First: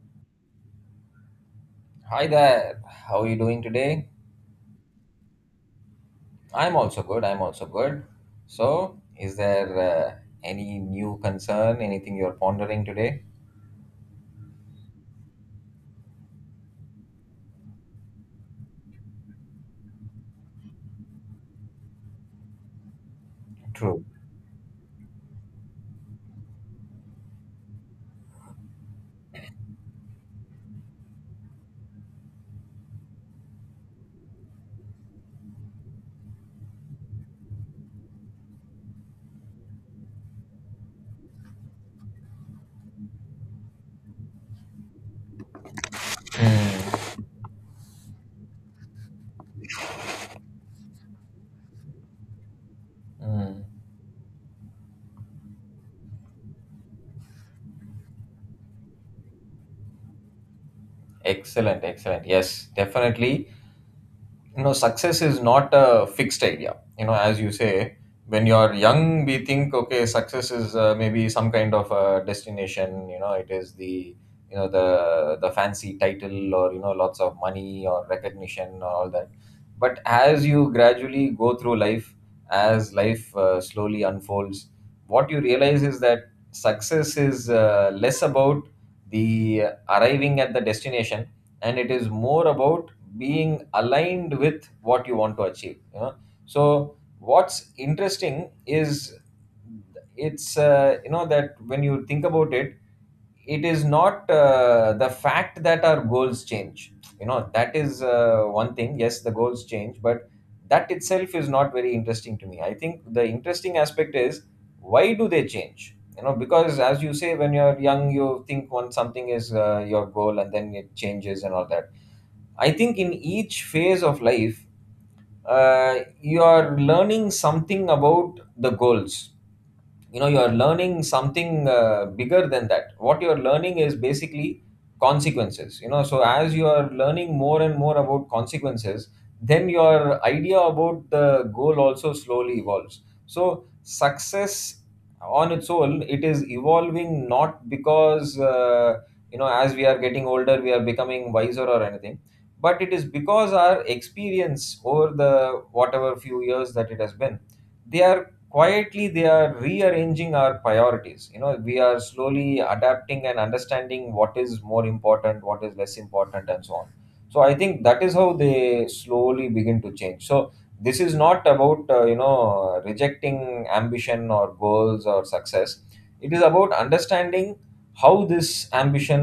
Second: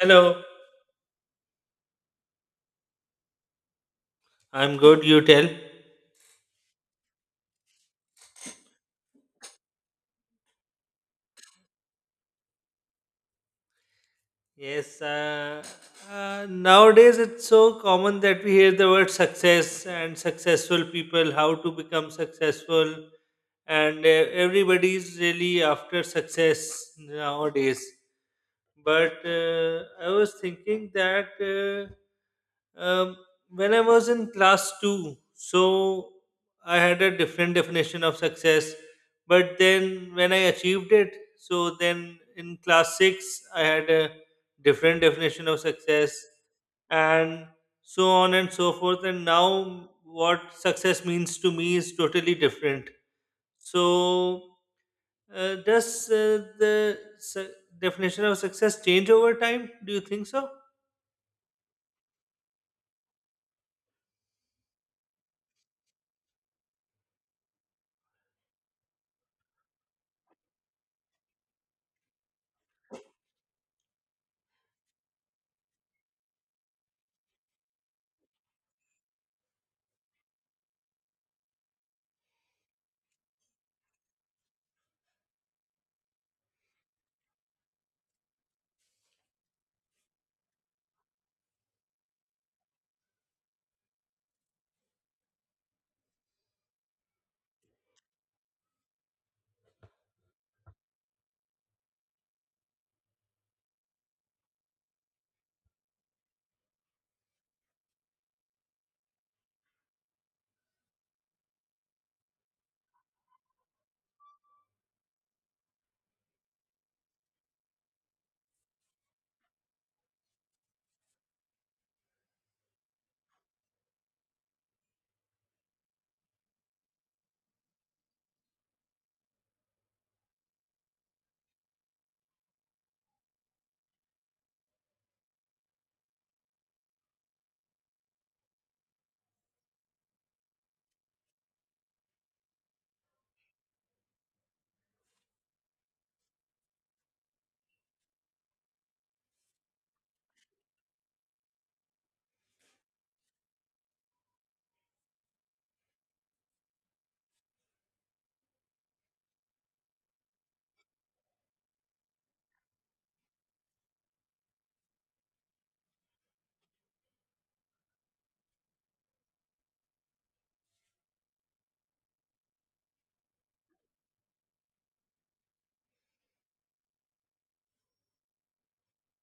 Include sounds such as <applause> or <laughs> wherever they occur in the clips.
Hello, Hi there. How are you doing today? I'm good. You tell. I'm also good. I'm also good. So, is there any new concern, anything you're pondering today? Yes, uh, Nowadays it's so common that we hear the word success and successful people, how to become successful, and True. Everybody's really after success nowadays. But I was thinking that uh, um, when I was in class two, so I had a different definition of success. But then when I achieved it, so then in class six, I had a different definition of success, Mm, and so on and so forth, and now what success means to me is totally different. mm. So does the definition of success change over time, do you think so? Excellent, excellent. Yes, definitely. Success is not a fixed idea, as you say, when you're young we think, okay, success is maybe some kind of a destination. It is the, the fancy title, or lots of money or recognition or all that. But as you gradually go through life, as life slowly unfolds, what you realize is that success is less about the arriving at the destination, and it is more about being aligned with what you want to achieve. So what's interesting is, it's that when you think about it, it is not the fact that our goals change. That is one thing. Yes, the goals change, but that itself is not very interesting to me. I think the interesting aspect is, why do they change? Because as you say, when you're young you think one something is your goal, and then it changes and all that. I think in each phase of life, you are learning something about the goals. You are learning something bigger than that. What you are learning is basically consequences. So as you are learning more and more about consequences, then your idea about the goal also slowly evolves. So success, on its own, it is evolving, not because as we are getting older we are becoming wiser or anything, but it is because our experience over the whatever few years that it has been, they are quietly, they are rearranging our priorities. We are slowly adapting and understanding what is more important, what is less important, and so on. So I think that is how they slowly begin to change. So this is not about rejecting ambition or goals or success. It is about understanding how this ambition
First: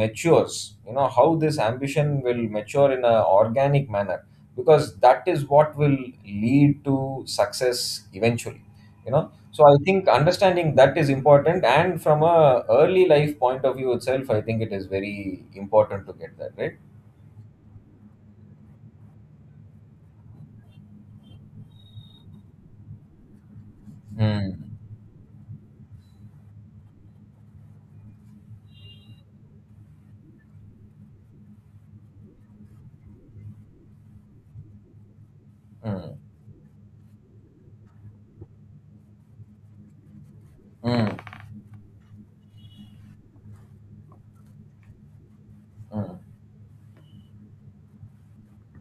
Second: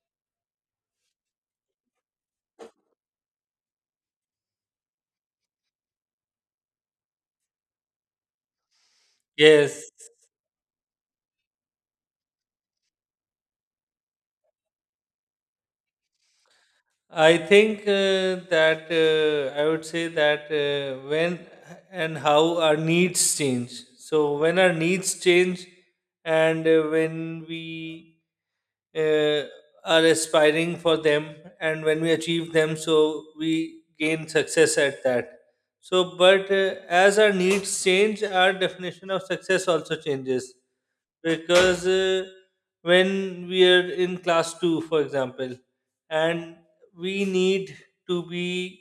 matures, how this ambition will mature in an organic manner, because that is what will lead to success eventually. So I Yes, think understanding that is important, and from a early life point of view itself, I think it is very important to get that right. I think that I would say that when and how our needs change. So when our Mm, needs change, and when we uh, are aspiring for them, and when we achieve them, so we gain success at that. mm, So, but as our needs change, our definition of success also changes, mm, because when we are in class 2 for example, mm, and we need to be,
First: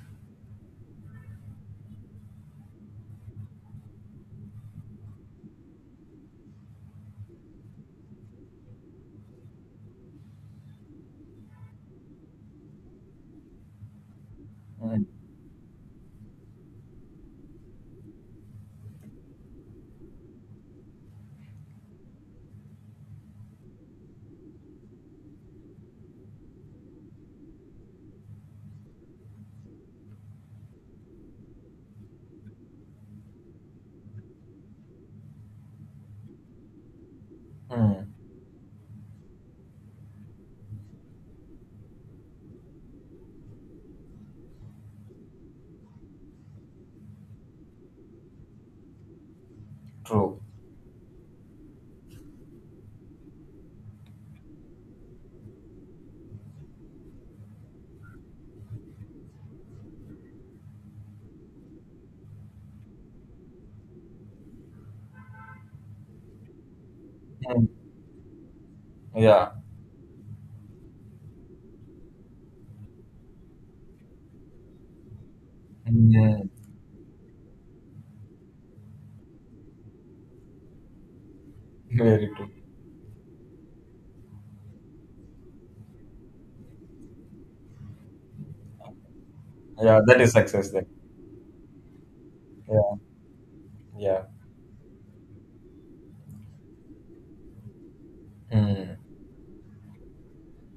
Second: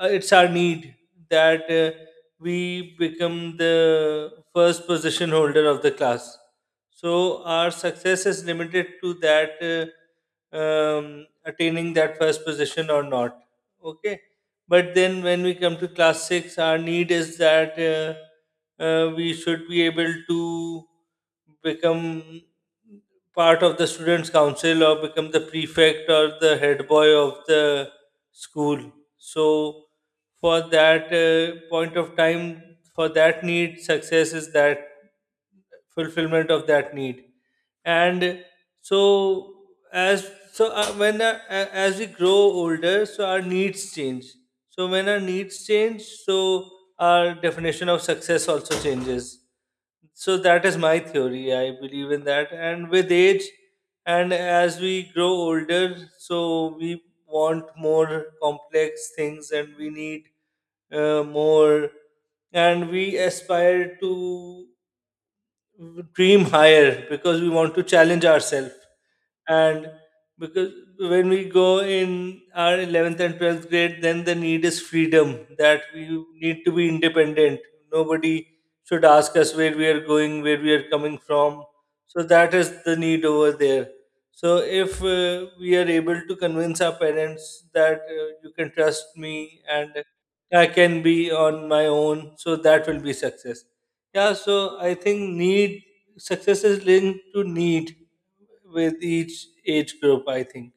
it's our need that we become the first position holder of the class, so our success is limited to that attaining that first position or not. Okay, but mm, then when we come to class 6, our need is that we should be able to become part of the students council, or become the prefect or the head boy of the school. So for that point of time, for that need, success is that fulfillment of that need. mm. And so as we grow older, so our needs change. So when our needs change, so our definition of success also changes. So True. that is my theory, I believe in that. And with age, and as we grow older, so we want more complex things, and we need more, and we aspire to dream higher because we Mm. want to challenge ourselves. Yeah. And because when we go in our 11th and 12th grade, then the need is freedom, that we Mm. need to be independent. Nobody should ask us where we are going, where we are coming from. So Very true. that is the need over there. So if we are able to convince our parents that you can trust me, Yeah, and that is I success then. can be on my own, so that Yeah. will be success. Yeah. Yeah, so I think need, success is linked to need, Mm. with each age group, I think.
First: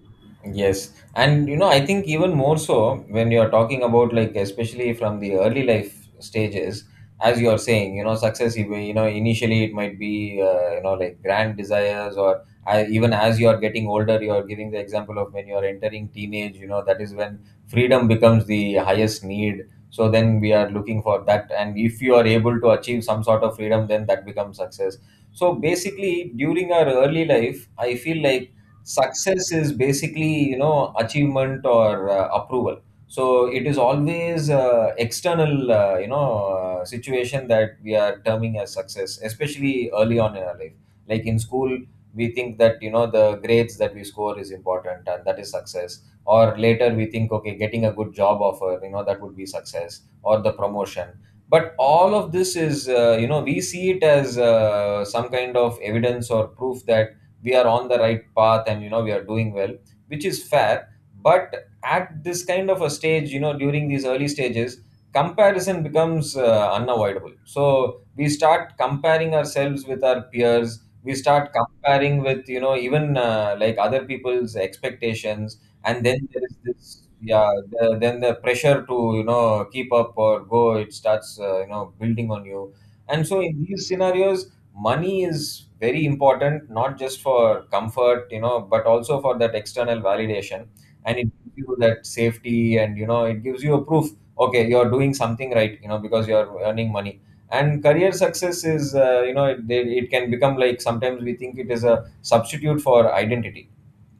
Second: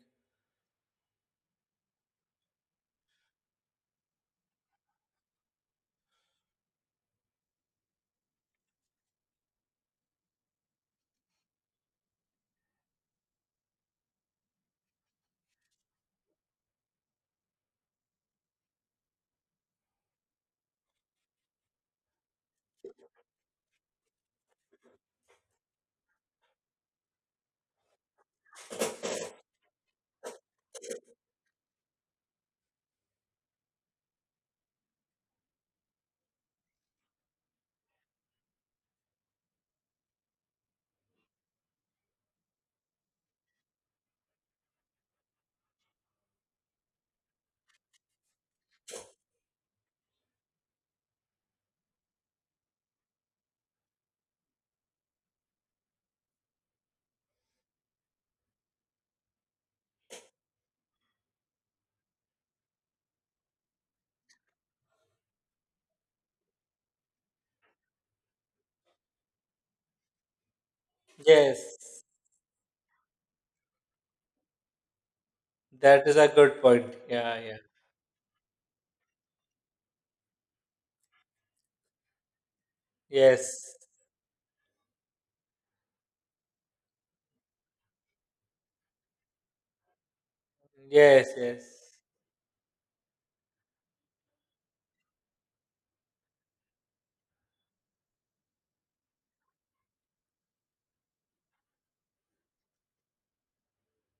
Yes, and I think even more so when you're talking about, like, especially from the early life stages, as you are saying, success. Initially it might be like grand desires, or even as you are getting older, you are giving the example of when you are entering teenage. That is when freedom becomes the highest need. So then we are looking for that, and if you are able to achieve some sort of freedom, then that becomes success. So basically, during our early life, I feel like success is basically achievement or approval. So it is always external, situation that we are terming as success, especially early on in our life, like in school. We think that the grades that we score is important, and that is success. Or later we think, okay, getting a good job offer, that would be success, or the promotion. But all of this is, we see it as some kind of evidence or proof that we are on the right path, and we are doing well, which is fair. But at this kind of a stage, during these early stages, comparison becomes unavoidable. So we start comparing ourselves with our peers, we start Yes, comparing with, even like, other people's expectations. And that is then a there is good point. this, Yeah, yeah. Then the pressure to, keep up or go. It starts building on you. And so in Yes, these scenarios, money is very important, not just for comfort, but also for that external validation. And it yes, gives yes. you that safety, and it gives you a proof, okay, you're doing something right, because you're earning money. And career success is, it can become, like, sometimes we think it is a substitute for identity,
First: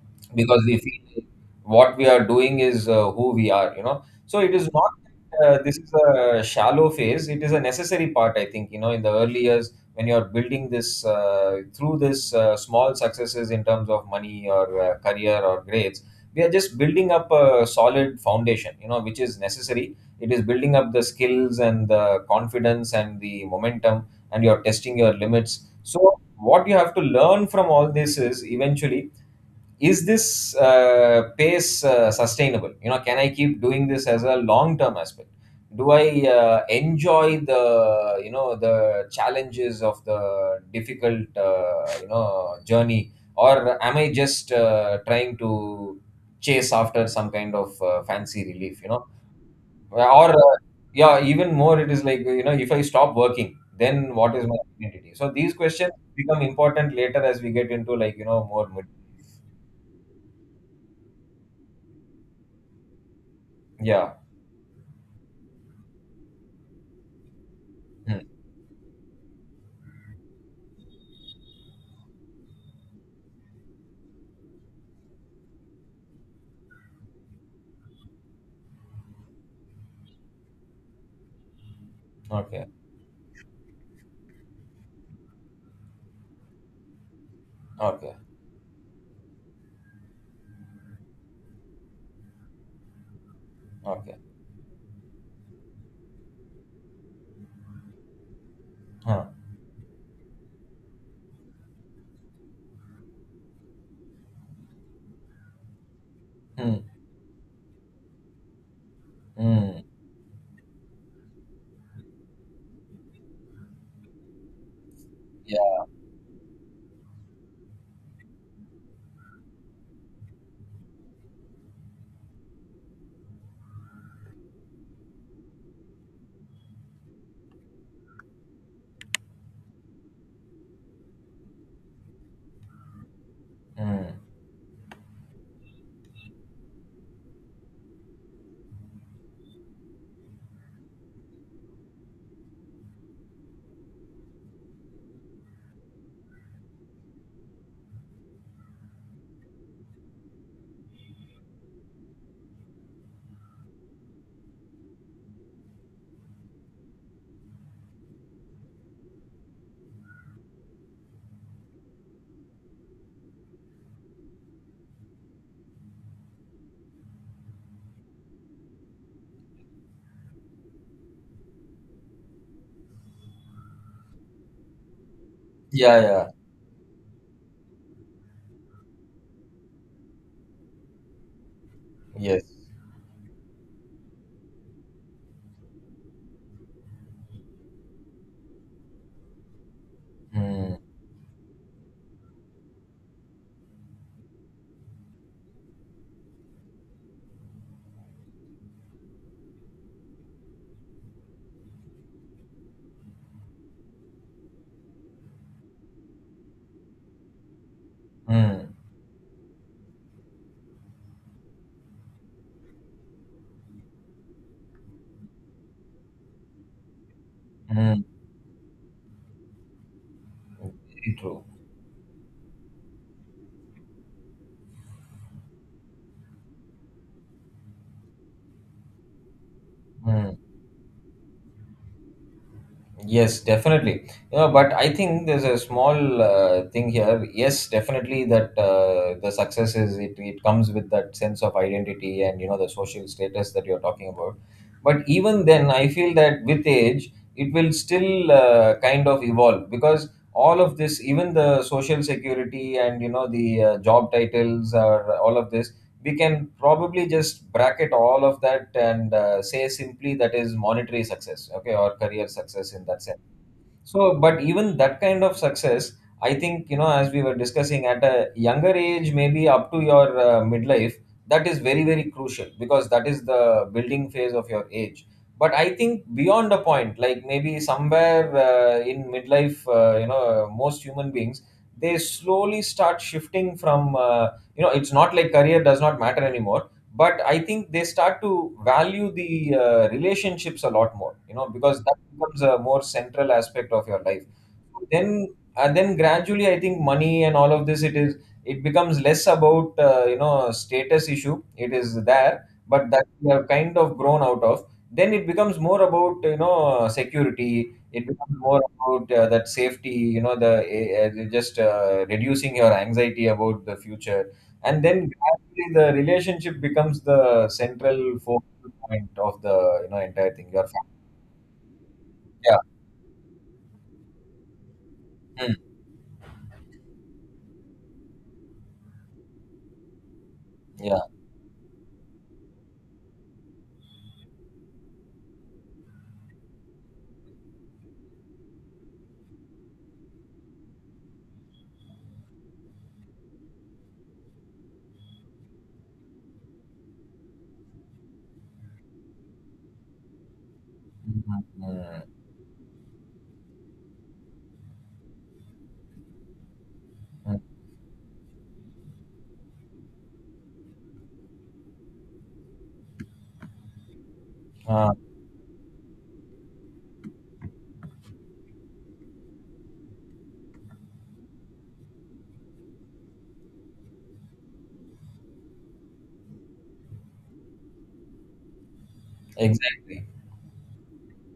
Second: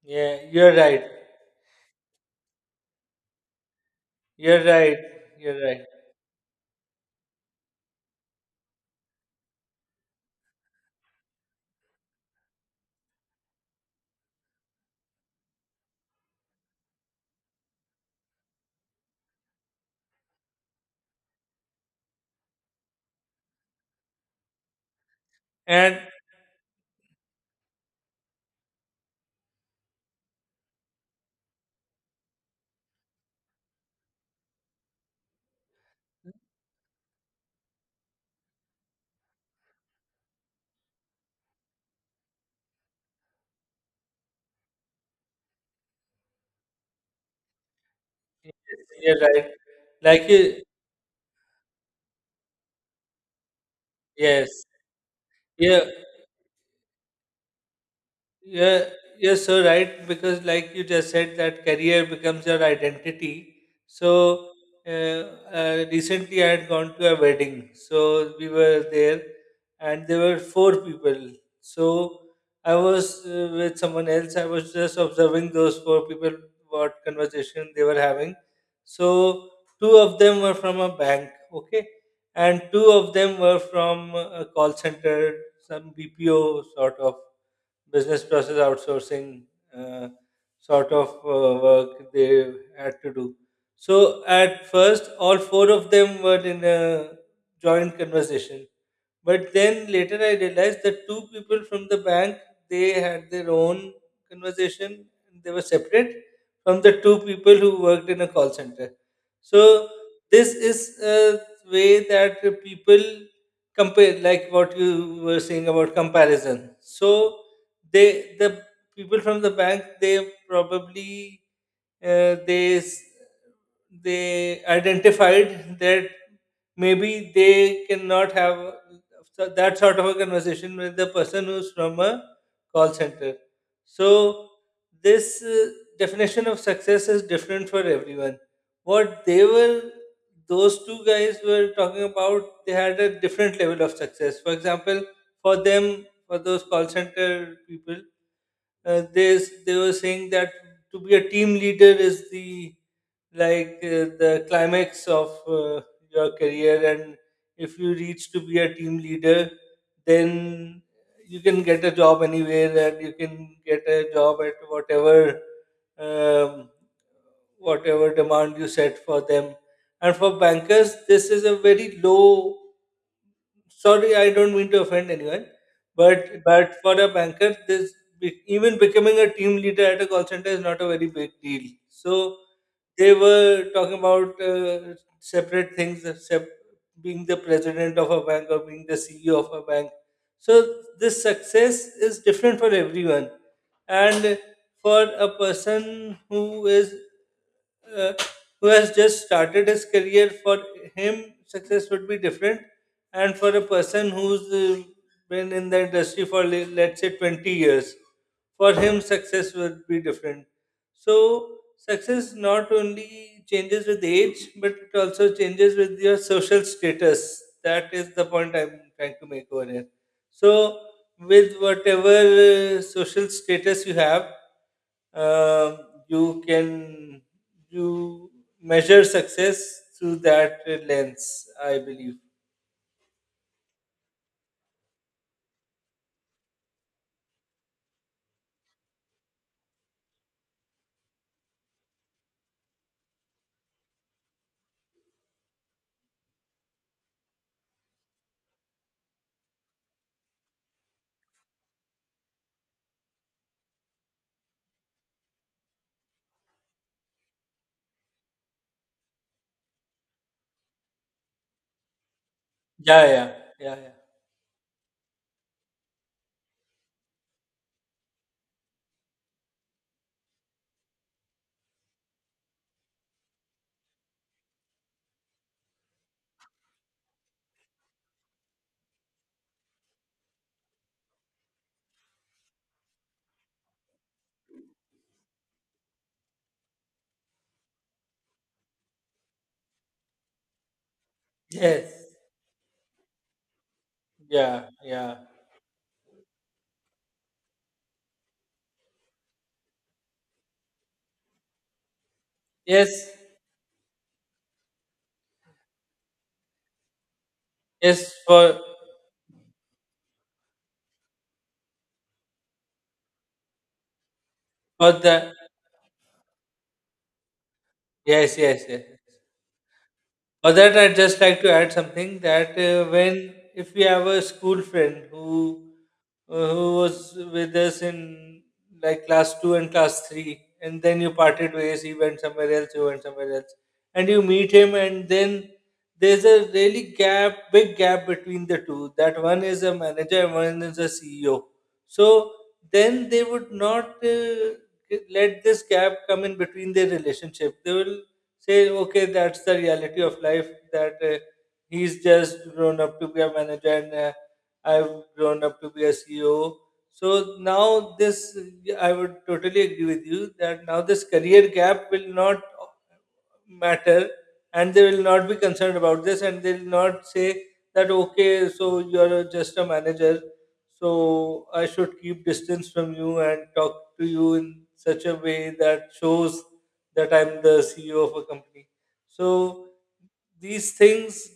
Yeah, because you're we right. feel what we are doing is who we are. So it You're is not right. You're this right. is a shallow phase. It is a necessary part, I think. In the early years when you are building this, through this, small successes in terms of money or career or grades, we are just building up a solid foundation, which is necessary. It is building up the skills, and the confidence and the momentum, and you're testing your limits. And So what you have to learn from all this is, eventually, is this pace sustainable? Can I keep doing this as a long term aspect? Do I enjoy the you know the challenges of the difficult, journey? Or am I just trying to chase after some kind of fancy yes, relief, you're right. or Like you, yeah, even more, it is like, if I stop working, then what is my yes, identity? So these yeah. questions become important later as we get into, like, more Yeah, mid- yes, are so right, because like you just said, that career becomes your identity. Yeah. So, recently I had gone to a wedding. Hmm. So, we were there, and there were four people. So, I was with someone else. I was just observing those four people, what conversation they were having. So, two of them were from a bank, okay? And Okay, two of them were from a call center, some BPO sort of okay, business process outsourcing uh, sort of work they had to do. okay. So at first, all four of them were in a joint conversation, Huh. but then later I realized that two people from the bank, they had their own conversation, they were separate Hmm. from the two people who worked in a call center. Mm. So this is a way that the people compare, like what you were saying Yeah. about comparison. So they, the people from the bank, they probably uh, they s- they identified that maybe they cannot have so that sort of a conversation with the person who's from a call center. Hmm. So this definition of success is different for everyone. What they were, those two guys were talking about, they had a different level of success. For example, for them, for those call center people, they were saying that to be a team leader is the, like the climax of your career, and if you reach to be a team leader, then you can get a job anywhere, and you can get a job at whatever, um, whatever demand you set for them. And for bankers this is a very low, sorry, I don't mean to offend anyone, Yeah, yeah, but for a banker, this even becoming a team leader at a call center is not a very big deal. So yes. they were talking about separate things, being the president of a bank, or being the CEO of a bank. So Hmm. this success is different for everyone, and for a person who is uh, who has just started his career, for him, success would be different. And for a person who's been in the industry for, let's say, 20 years, Hmm. for him, success would be different. So success not only changes with age, but it also changes with your social status. That Hmm. is the point I'm trying to make over here. So Very true. with whatever social status you have, um, you can, you measure success through Hmm. that lens, I believe. Yes, definitely. But I think there's a small thing here. Yes, definitely that the success, it comes with that sense of identity, and the social status that you're talking about. But even then, I feel that with age, it will still kind of evolve, because all of this, even the social security and the job titles or all of this, we can probably just bracket all of that and say simply that is monetary success, okay, or career success in that Yeah, sense. yeah, yeah, yeah. So, but even that kind of success, I think, as we were discussing, at a younger age, maybe up to your midlife, that is very, very crucial, because that is the building phase of your age. But I think beyond a point, like maybe somewhere in midlife, most human beings, they slowly start shifting from, it's not like career does not matter anymore. But I think they start to value the relationships a lot more, because Yes, becomes a more central aspect of your life yeah, yeah. then. And then gradually I think money and all of this, it is, it becomes less about, status issue. It is there, but that Yes, we have kind of grown out of. Then it becomes more about, security. It yes. becomes more about that safety, the just reducing your anxiety about the future. And For then the gradually the relationship becomes the central yes, yes, focal yes. point of the, entire thing, Or your that, family. I'd just like to add something, Yeah. that when, if we have a school friend Mm. Who was with us in like class two and class three, and Yeah. then you parted ways, he went somewhere else, you went somewhere else, and you meet him, and then there's a really gap, big gap between the two. That one is a manager, and one is a CEO. So then they would not, let this gap come in between their relationship. They will say, okay, that's the reality of life, that Mm, he's just grown up to be a manager, and I've grown up to be a CEO. So mm. now this, I would totally agree with you that now this career gap will not matter, and they uh, will not be concerned about this, and they will not say that, okay, so you're just a manager, so I should keep distance from you and talk to you in such a way that shows that I'm the CEO of a company. So Exactly. these things,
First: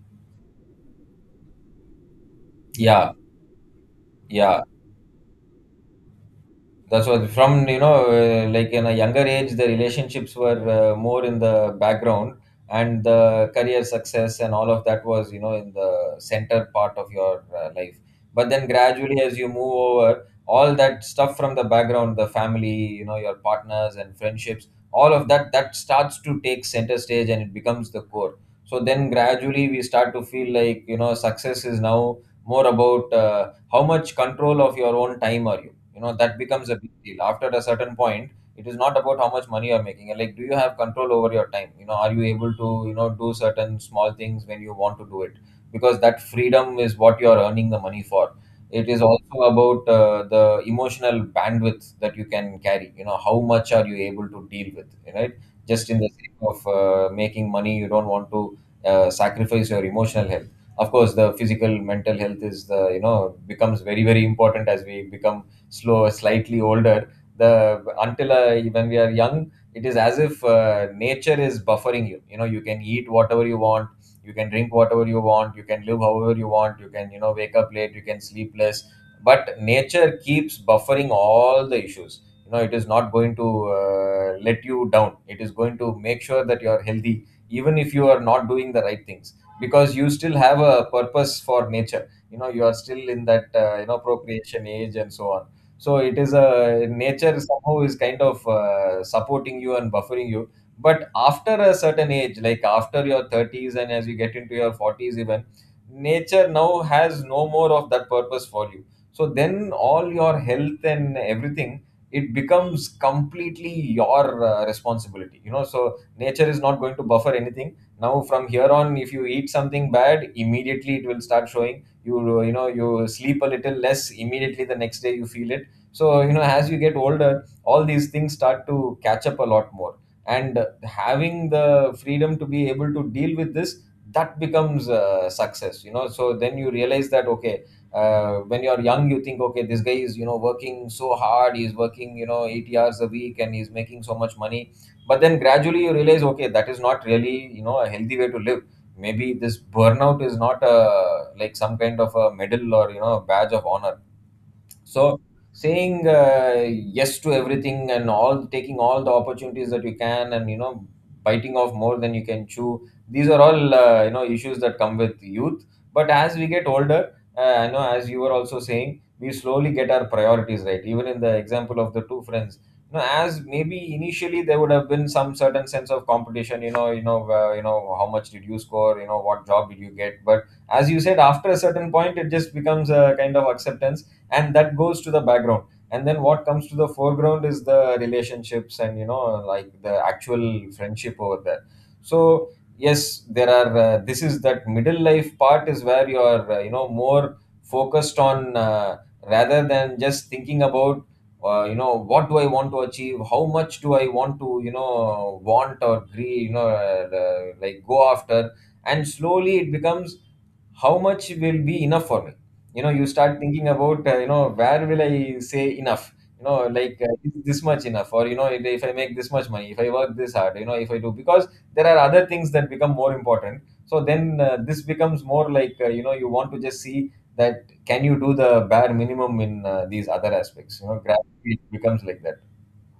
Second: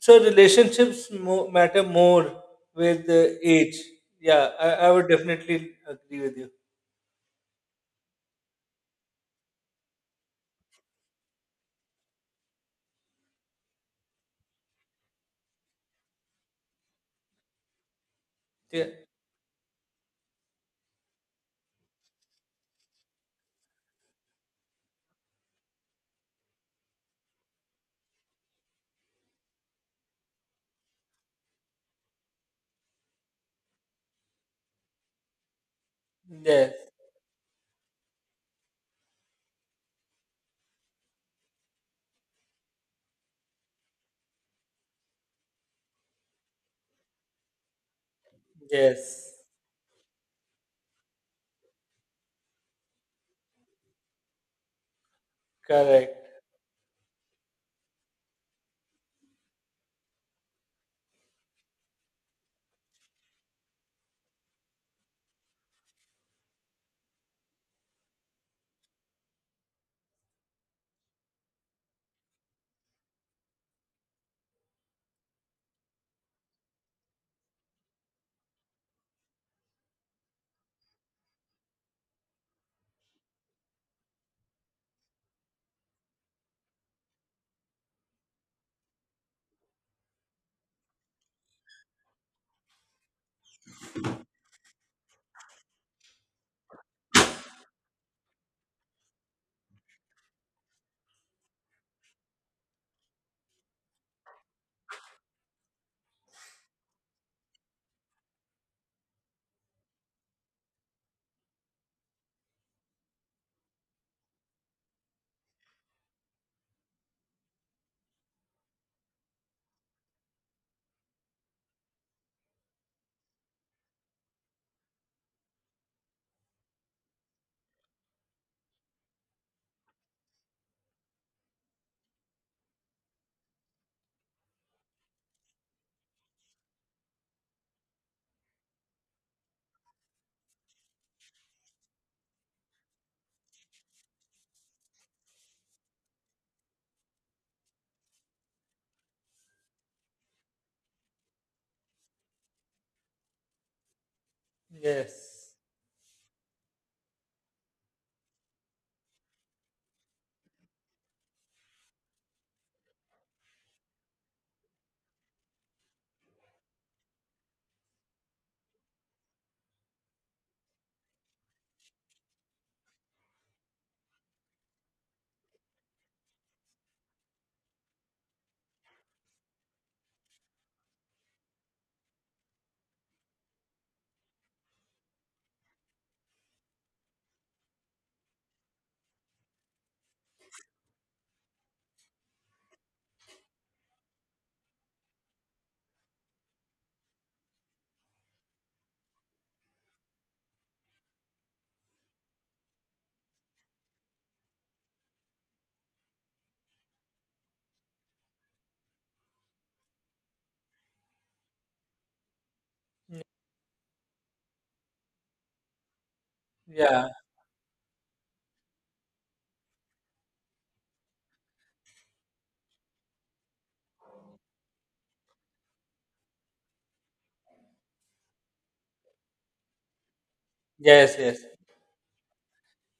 so relationships matter more with Yeah, the age. Yeah, yeah. I would definitely agree with you. That's what, from like, in a younger age the relationships were more in the background, and the career success and all of that was, in the center part of your life. But then Yeah. gradually as you move over, all that stuff from the background, the family, your partners and friendships, all of that, that starts to take center stage, and it becomes the core. So then gradually we start to feel like, success is now more about how much control of your own time are you, you know that becomes Yes. a big deal after a certain point. It is not about how much money you're making, and, like, do you have control over your time? Are you able to, do certain small things when you want to do it? Because that freedom is what you're earning the money for. It is Yes. also about the emotional bandwidth that you can carry, how much are you able to deal with, right? Just in the sake Correct. of making money, you don't want to sacrifice your emotional health. Of course, the physical mental health is the, becomes very very important as we become slightly older. The Until when we are young, it is as if nature is buffering you. You know, you can eat whatever you want, you can drink whatever you want, you can live however you want, you can wake up late, you can sleep less, but nature keeps buffering all the issues. You know, it is not going to let you down. It is going to make sure that you are healthy, even if you are not doing the right things, because you still have a purpose for nature. You know, you are still in that procreation age and so on. So it is a nature somehow is kind of supporting you and buffering you. But after a certain age, like after your 30s and as you get into your 40s, even nature now has no more of that purpose for you. So then all your health and everything, it becomes completely your responsibility. You know, so nature is not going to buffer anything now. From here on, if you eat something bad, immediately it will start showing you. You know, you sleep a little less, immediately the next day you feel it. So you know, as you get older, all these things start to catch up a lot more. And having the freedom to be able to deal with this, that becomes success. You know, so then you realize that okay, when you're young you think, okay, this guy is, you know, working so hard, he's working, you know, 80 hours a week and he's making so much money. But then gradually you realize, okay, that is not really, you know, a healthy way to live. Maybe this burnout is not a, like, some kind of a medal or, you know, a badge of honor. So Yes. saying yes to everything and all, taking all the opportunities that you can and, you know, biting off more than you can chew, these are all you know, issues that come with youth. But as we get older, you know, as you were also saying, we slowly get our priorities right. Even in the example of the two friends, you know, as maybe initially there would have been some certain sense of competition, you know, how much did you score, you know, what job did you get. But as you said, after a certain point, it just becomes a kind of acceptance, and that goes to the background. And then what comes to the foreground is the relationships and, you know, like the actual friendship over there. So yes, there are this is, that middle life part is where you are you know, more focused on, rather than just thinking about, you know, what do I want to achieve, how much do I want to, you know, want or agree, like, go after. And slowly it becomes, how much will be enough for me? You know, you start thinking about, you know, where will I say enough? You know, like, Yeah. Is this much enough? Or, you know, if I make this much money, if I work this hard, you know, if I do, because there are other things that become more important. So then this becomes more like, you know, you want to just see that, can you do the bare minimum in these other aspects? You know, Yes. Yes. gravity becomes like that.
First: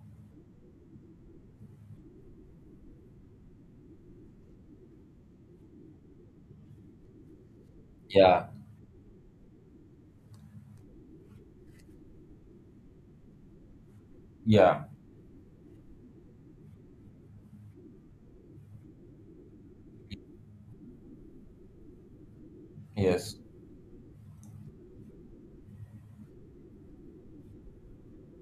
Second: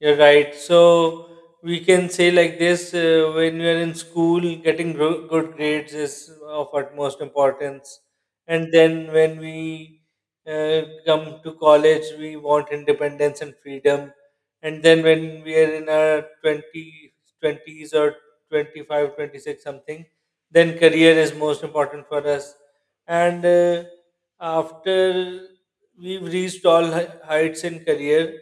You're right. So we can say like this: when you are in school, getting good grades is of utmost importance, Yeah. and then when we uh, come to college, we want independence and freedom, Yeah. and then when we are in our 20 twenties or 25, 26 something, then career is most important for us. Yes. And after we've reached all heights in career,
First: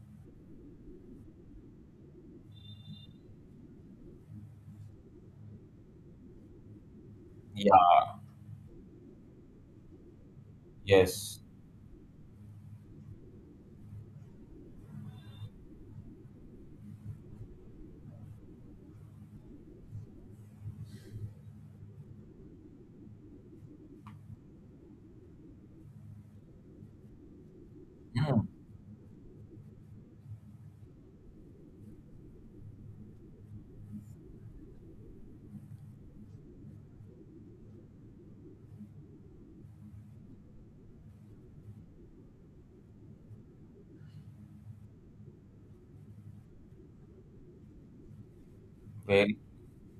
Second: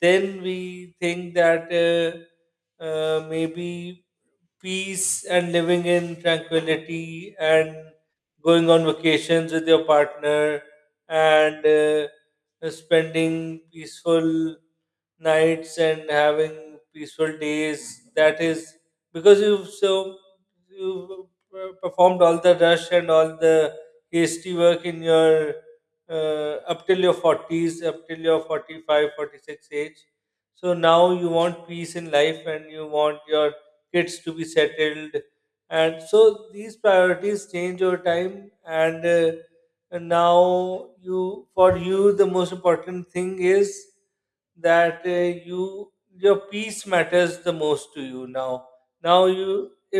then we think that maybe peace and living in tranquility, and Yeah. going on vacations with your partner, Yes. and spending peaceful nights and having peaceful days. That is because you've so, you performed all the rush and all the hasty work in your up till your 40s, up till your Mm, 45, 46 age. So now you want peace in life, and you want your kids to be settled. And so these priorities change over time, and and now you, for you the most important thing is that you, your peace matters the most to you now. Now very. you,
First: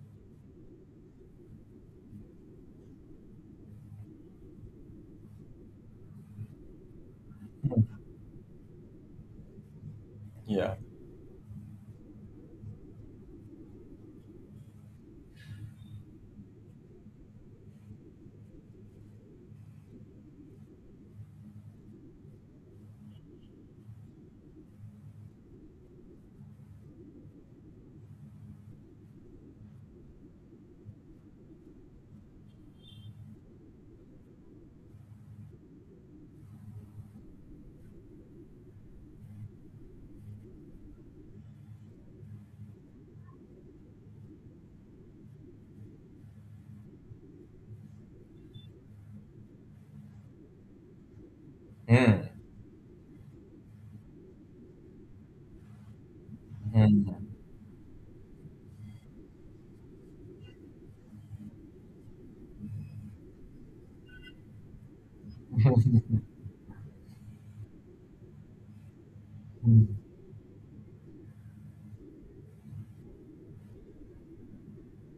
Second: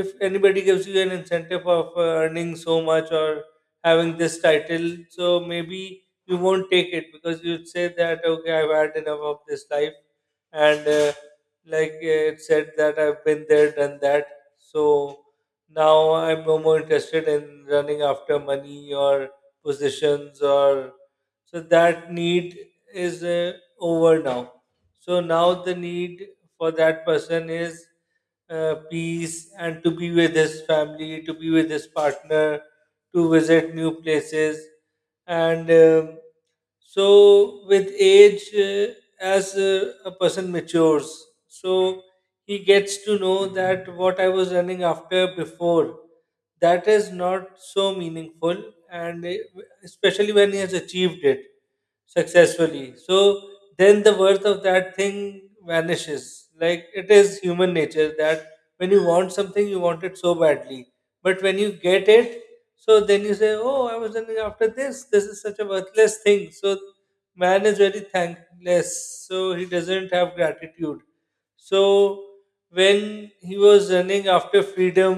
if anybody gives you an incentive of earning so much, or having this title, so maybe you won't take it, because you'd say that okay, I've had enough of this life, Yeah. and it said that, I've been there, done that. So now I'm no more interested in running after money or positions or, so that need is over now. So now the need for that person is peace, and to be with his family, to be with his partner, to visit new places, and um, so, with age, as a person matures, so he gets to know that what I was running after before, that is not so meaningful, and it, especially when he has achieved it Mm. successfully, so then the worth of that thing vanishes. Like, it Mm. is human nature that when you want something, you want it so badly, but when you get it, so then you say, oh, I was running after this, this is such a worthless thing. So man is very thankless, so he Mm. doesn't have gratitude. So when he was running after freedom,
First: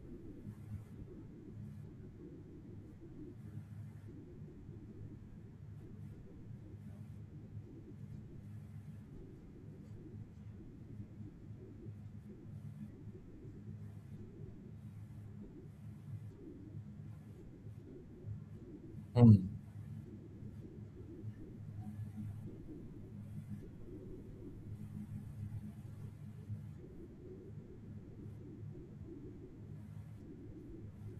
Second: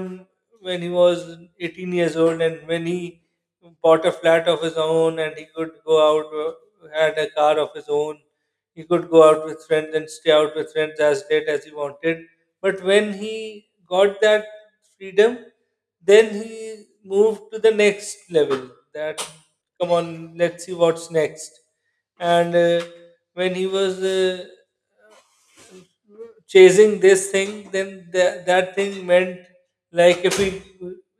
when he was 18 years old, and when he bought a flat of his own, and he could go out, had a car of his own, he could go out with friends and stay out with friends as late as he wanted. But when he got that freedom, then he moved to the next level, that Mm. come on, let's see what's next. And when he was chasing this thing, then that thing meant like, if we,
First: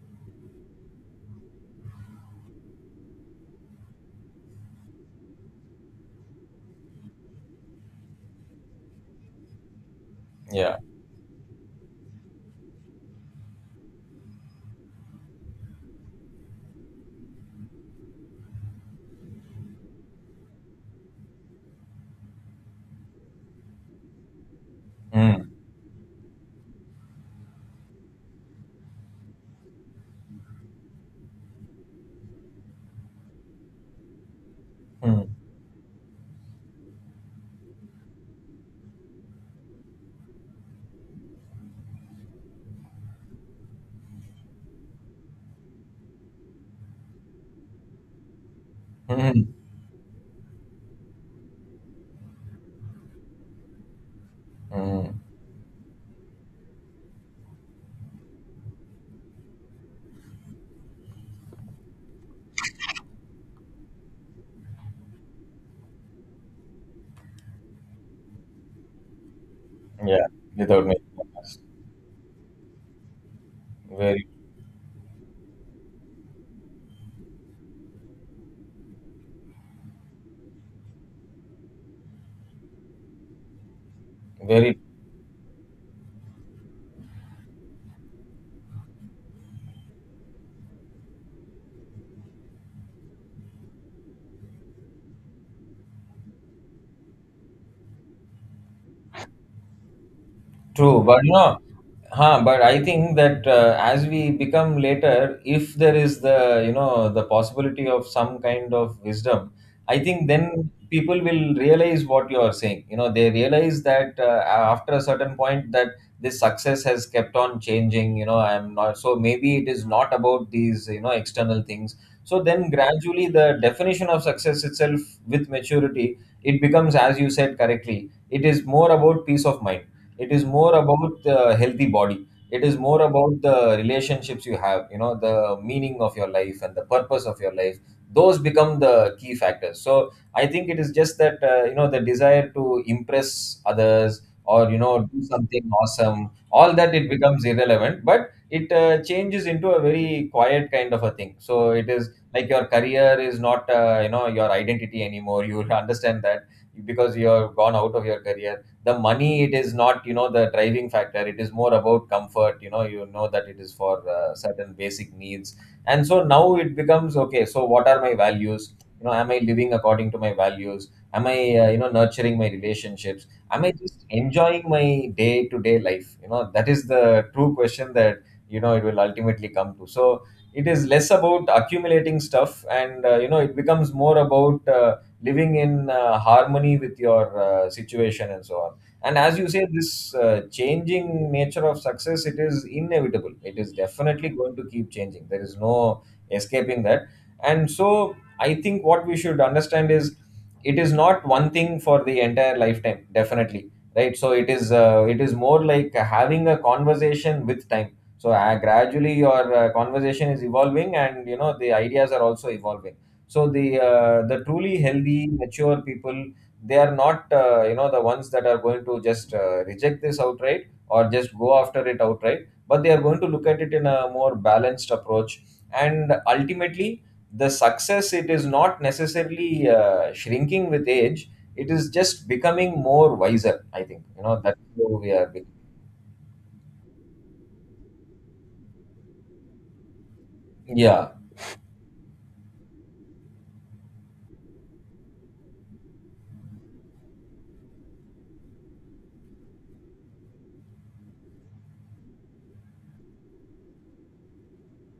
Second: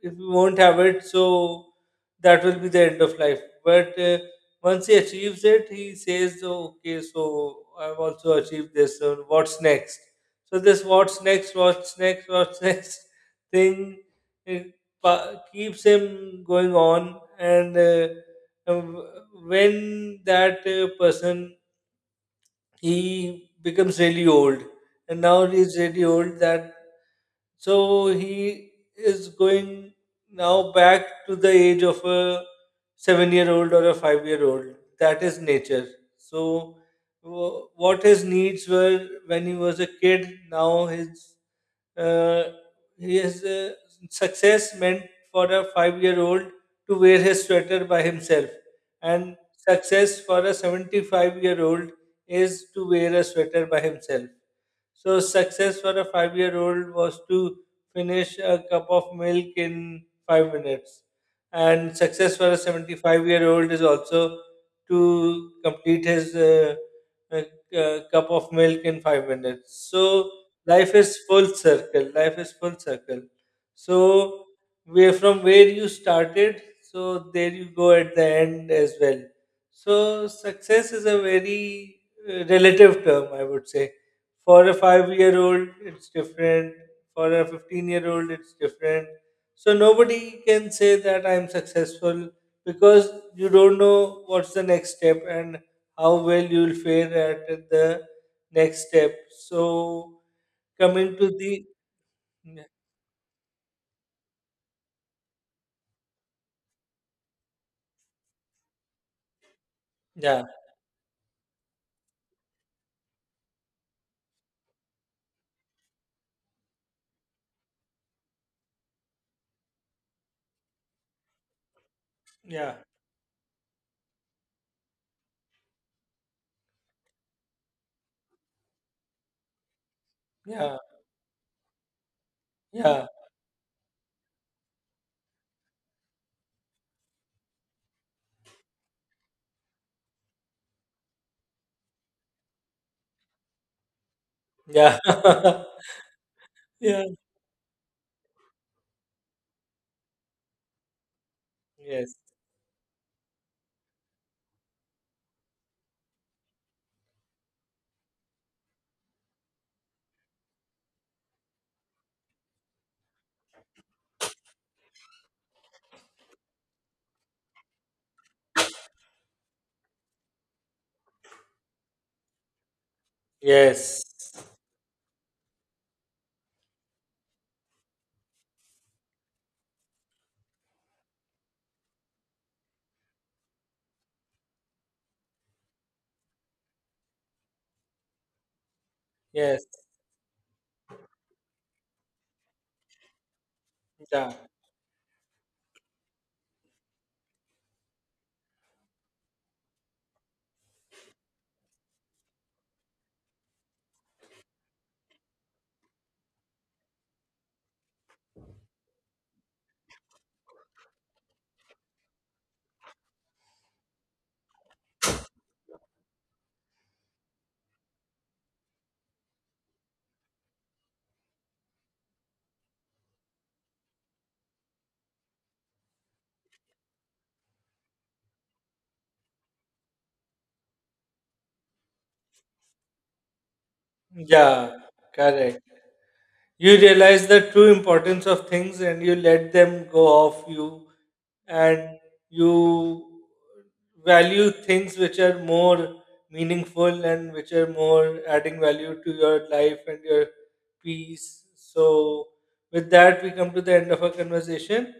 if we won't have it, so that will be the end of life. But once he achieves it, he says, "Oh, okay, so I've also achieved this. So what's next?" So Yeah. this "what's next, what's next, what's <laughs> next" thing, it keeps him going on. And uh, when that person, he becomes really old, and now Mm, he's really old, that so he is going now back to the age of a 7-year old or a 5-year old. That mm, is nature. So what his needs were when he was a kid, now his uh, his uh, success meant for a 5-year old to wear his sweater by himself, and mm, success for a 75-year-old is to wear a sweater by himself. mm. So success for a 5-year old was to finish a cup of milk in 5 minutes. And success for a 75-year-old is also to complete his uh, cup of milk in 5 minutes. Yeah, So without life making is a full mess. circle. Life is full circle. Very, So where, from where you started, so there you go at the end as well. So success is a very relative term, I would say. For a very. 5-year old it's different, for a 15-year-old it's different, so nobody can say that I'm successful, because you don't know what's the next step, and how well you'll fare at the next step. So True, coming but to the, no, huh? But yeah, I think that, as we become later, if there is the, you know, the possibility of some kind of wisdom, I think then people will realize what you are saying. You know, they realize that, after a certain point, that this success has kept on changing. You know, I'm not, so maybe it is not about these, you know, external things. So then yeah, gradually the definition of success itself, with maturity, it becomes, as you said correctly, it is more about peace of mind, it is more yeah, about the healthy body, it is more yeah, about the relationships you have, you know, the meaning of your life and the purpose of your life. Those become the key factors. So I think it is just that, you know, the desire to impress others or, you know, yeah, do something <laughs> awesome, all that, yeah, it becomes irrelevant. But it changes into a very quiet kind of a thing. So it is yes, like your career is not, you know, your identity anymore <laughs> you will understand that, because you have gone out of your career. The money, it is not, you know, the driving factor. It is more about comfort. You know, you know that it is for certain basic needs. And so now it becomes, okay, so what are my values? You know, am I living according to my values? Am I, you know, nurturing my relationships? Am I yes, just enjoying my day to day life? You know, that is the true question that, you know, it will ultimately come to. So it is less about accumulating stuff, and you know, it becomes more about, living in harmony with your situation and so on. And as you say, yes, this changing nature of success, it is inevitable. It is definitely yeah, going to keep changing. There is no escaping that. And so I think what we should understand is, it is not one thing for the entire lifetime, definitely, right? So it is, it is more like having a conversation with time. So gradually your conversation is evolving, and you know, the ideas are also evolving. So the the truly healthy, mature people, they are not, you know, the ones that are going to just reject this outright or just go after it outright, but they are going to look at it in a more balanced approach. And ultimately, the success, it is not necessarily shrinking with age, it is just becoming more wiser, I think. You know, that's yeah, how we are be- correct. You realize the true importance of things, and you let them go off you, yeah. and you value things which are more meaningful, and which are more adding value to your life and your peace. So, with that, we come to the end of our conversation.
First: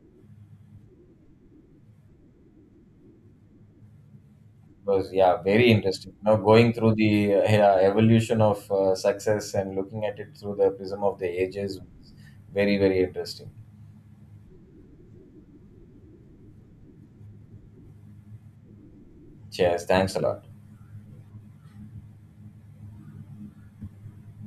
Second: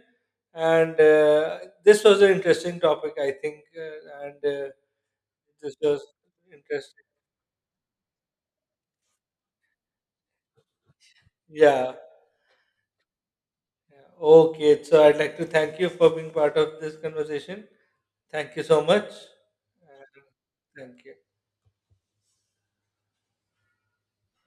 And this was an interesting topic, I think. And It was, yeah, very this was interesting, you know, going through interesting. the, evolution of success, and looking at it through the prism of the ages Yeah. was very, very interesting. Yeah. Okay. So, I'd like to thank you for being part of this conversation. Thank you so much. Cheers, thanks a And lot. thank you.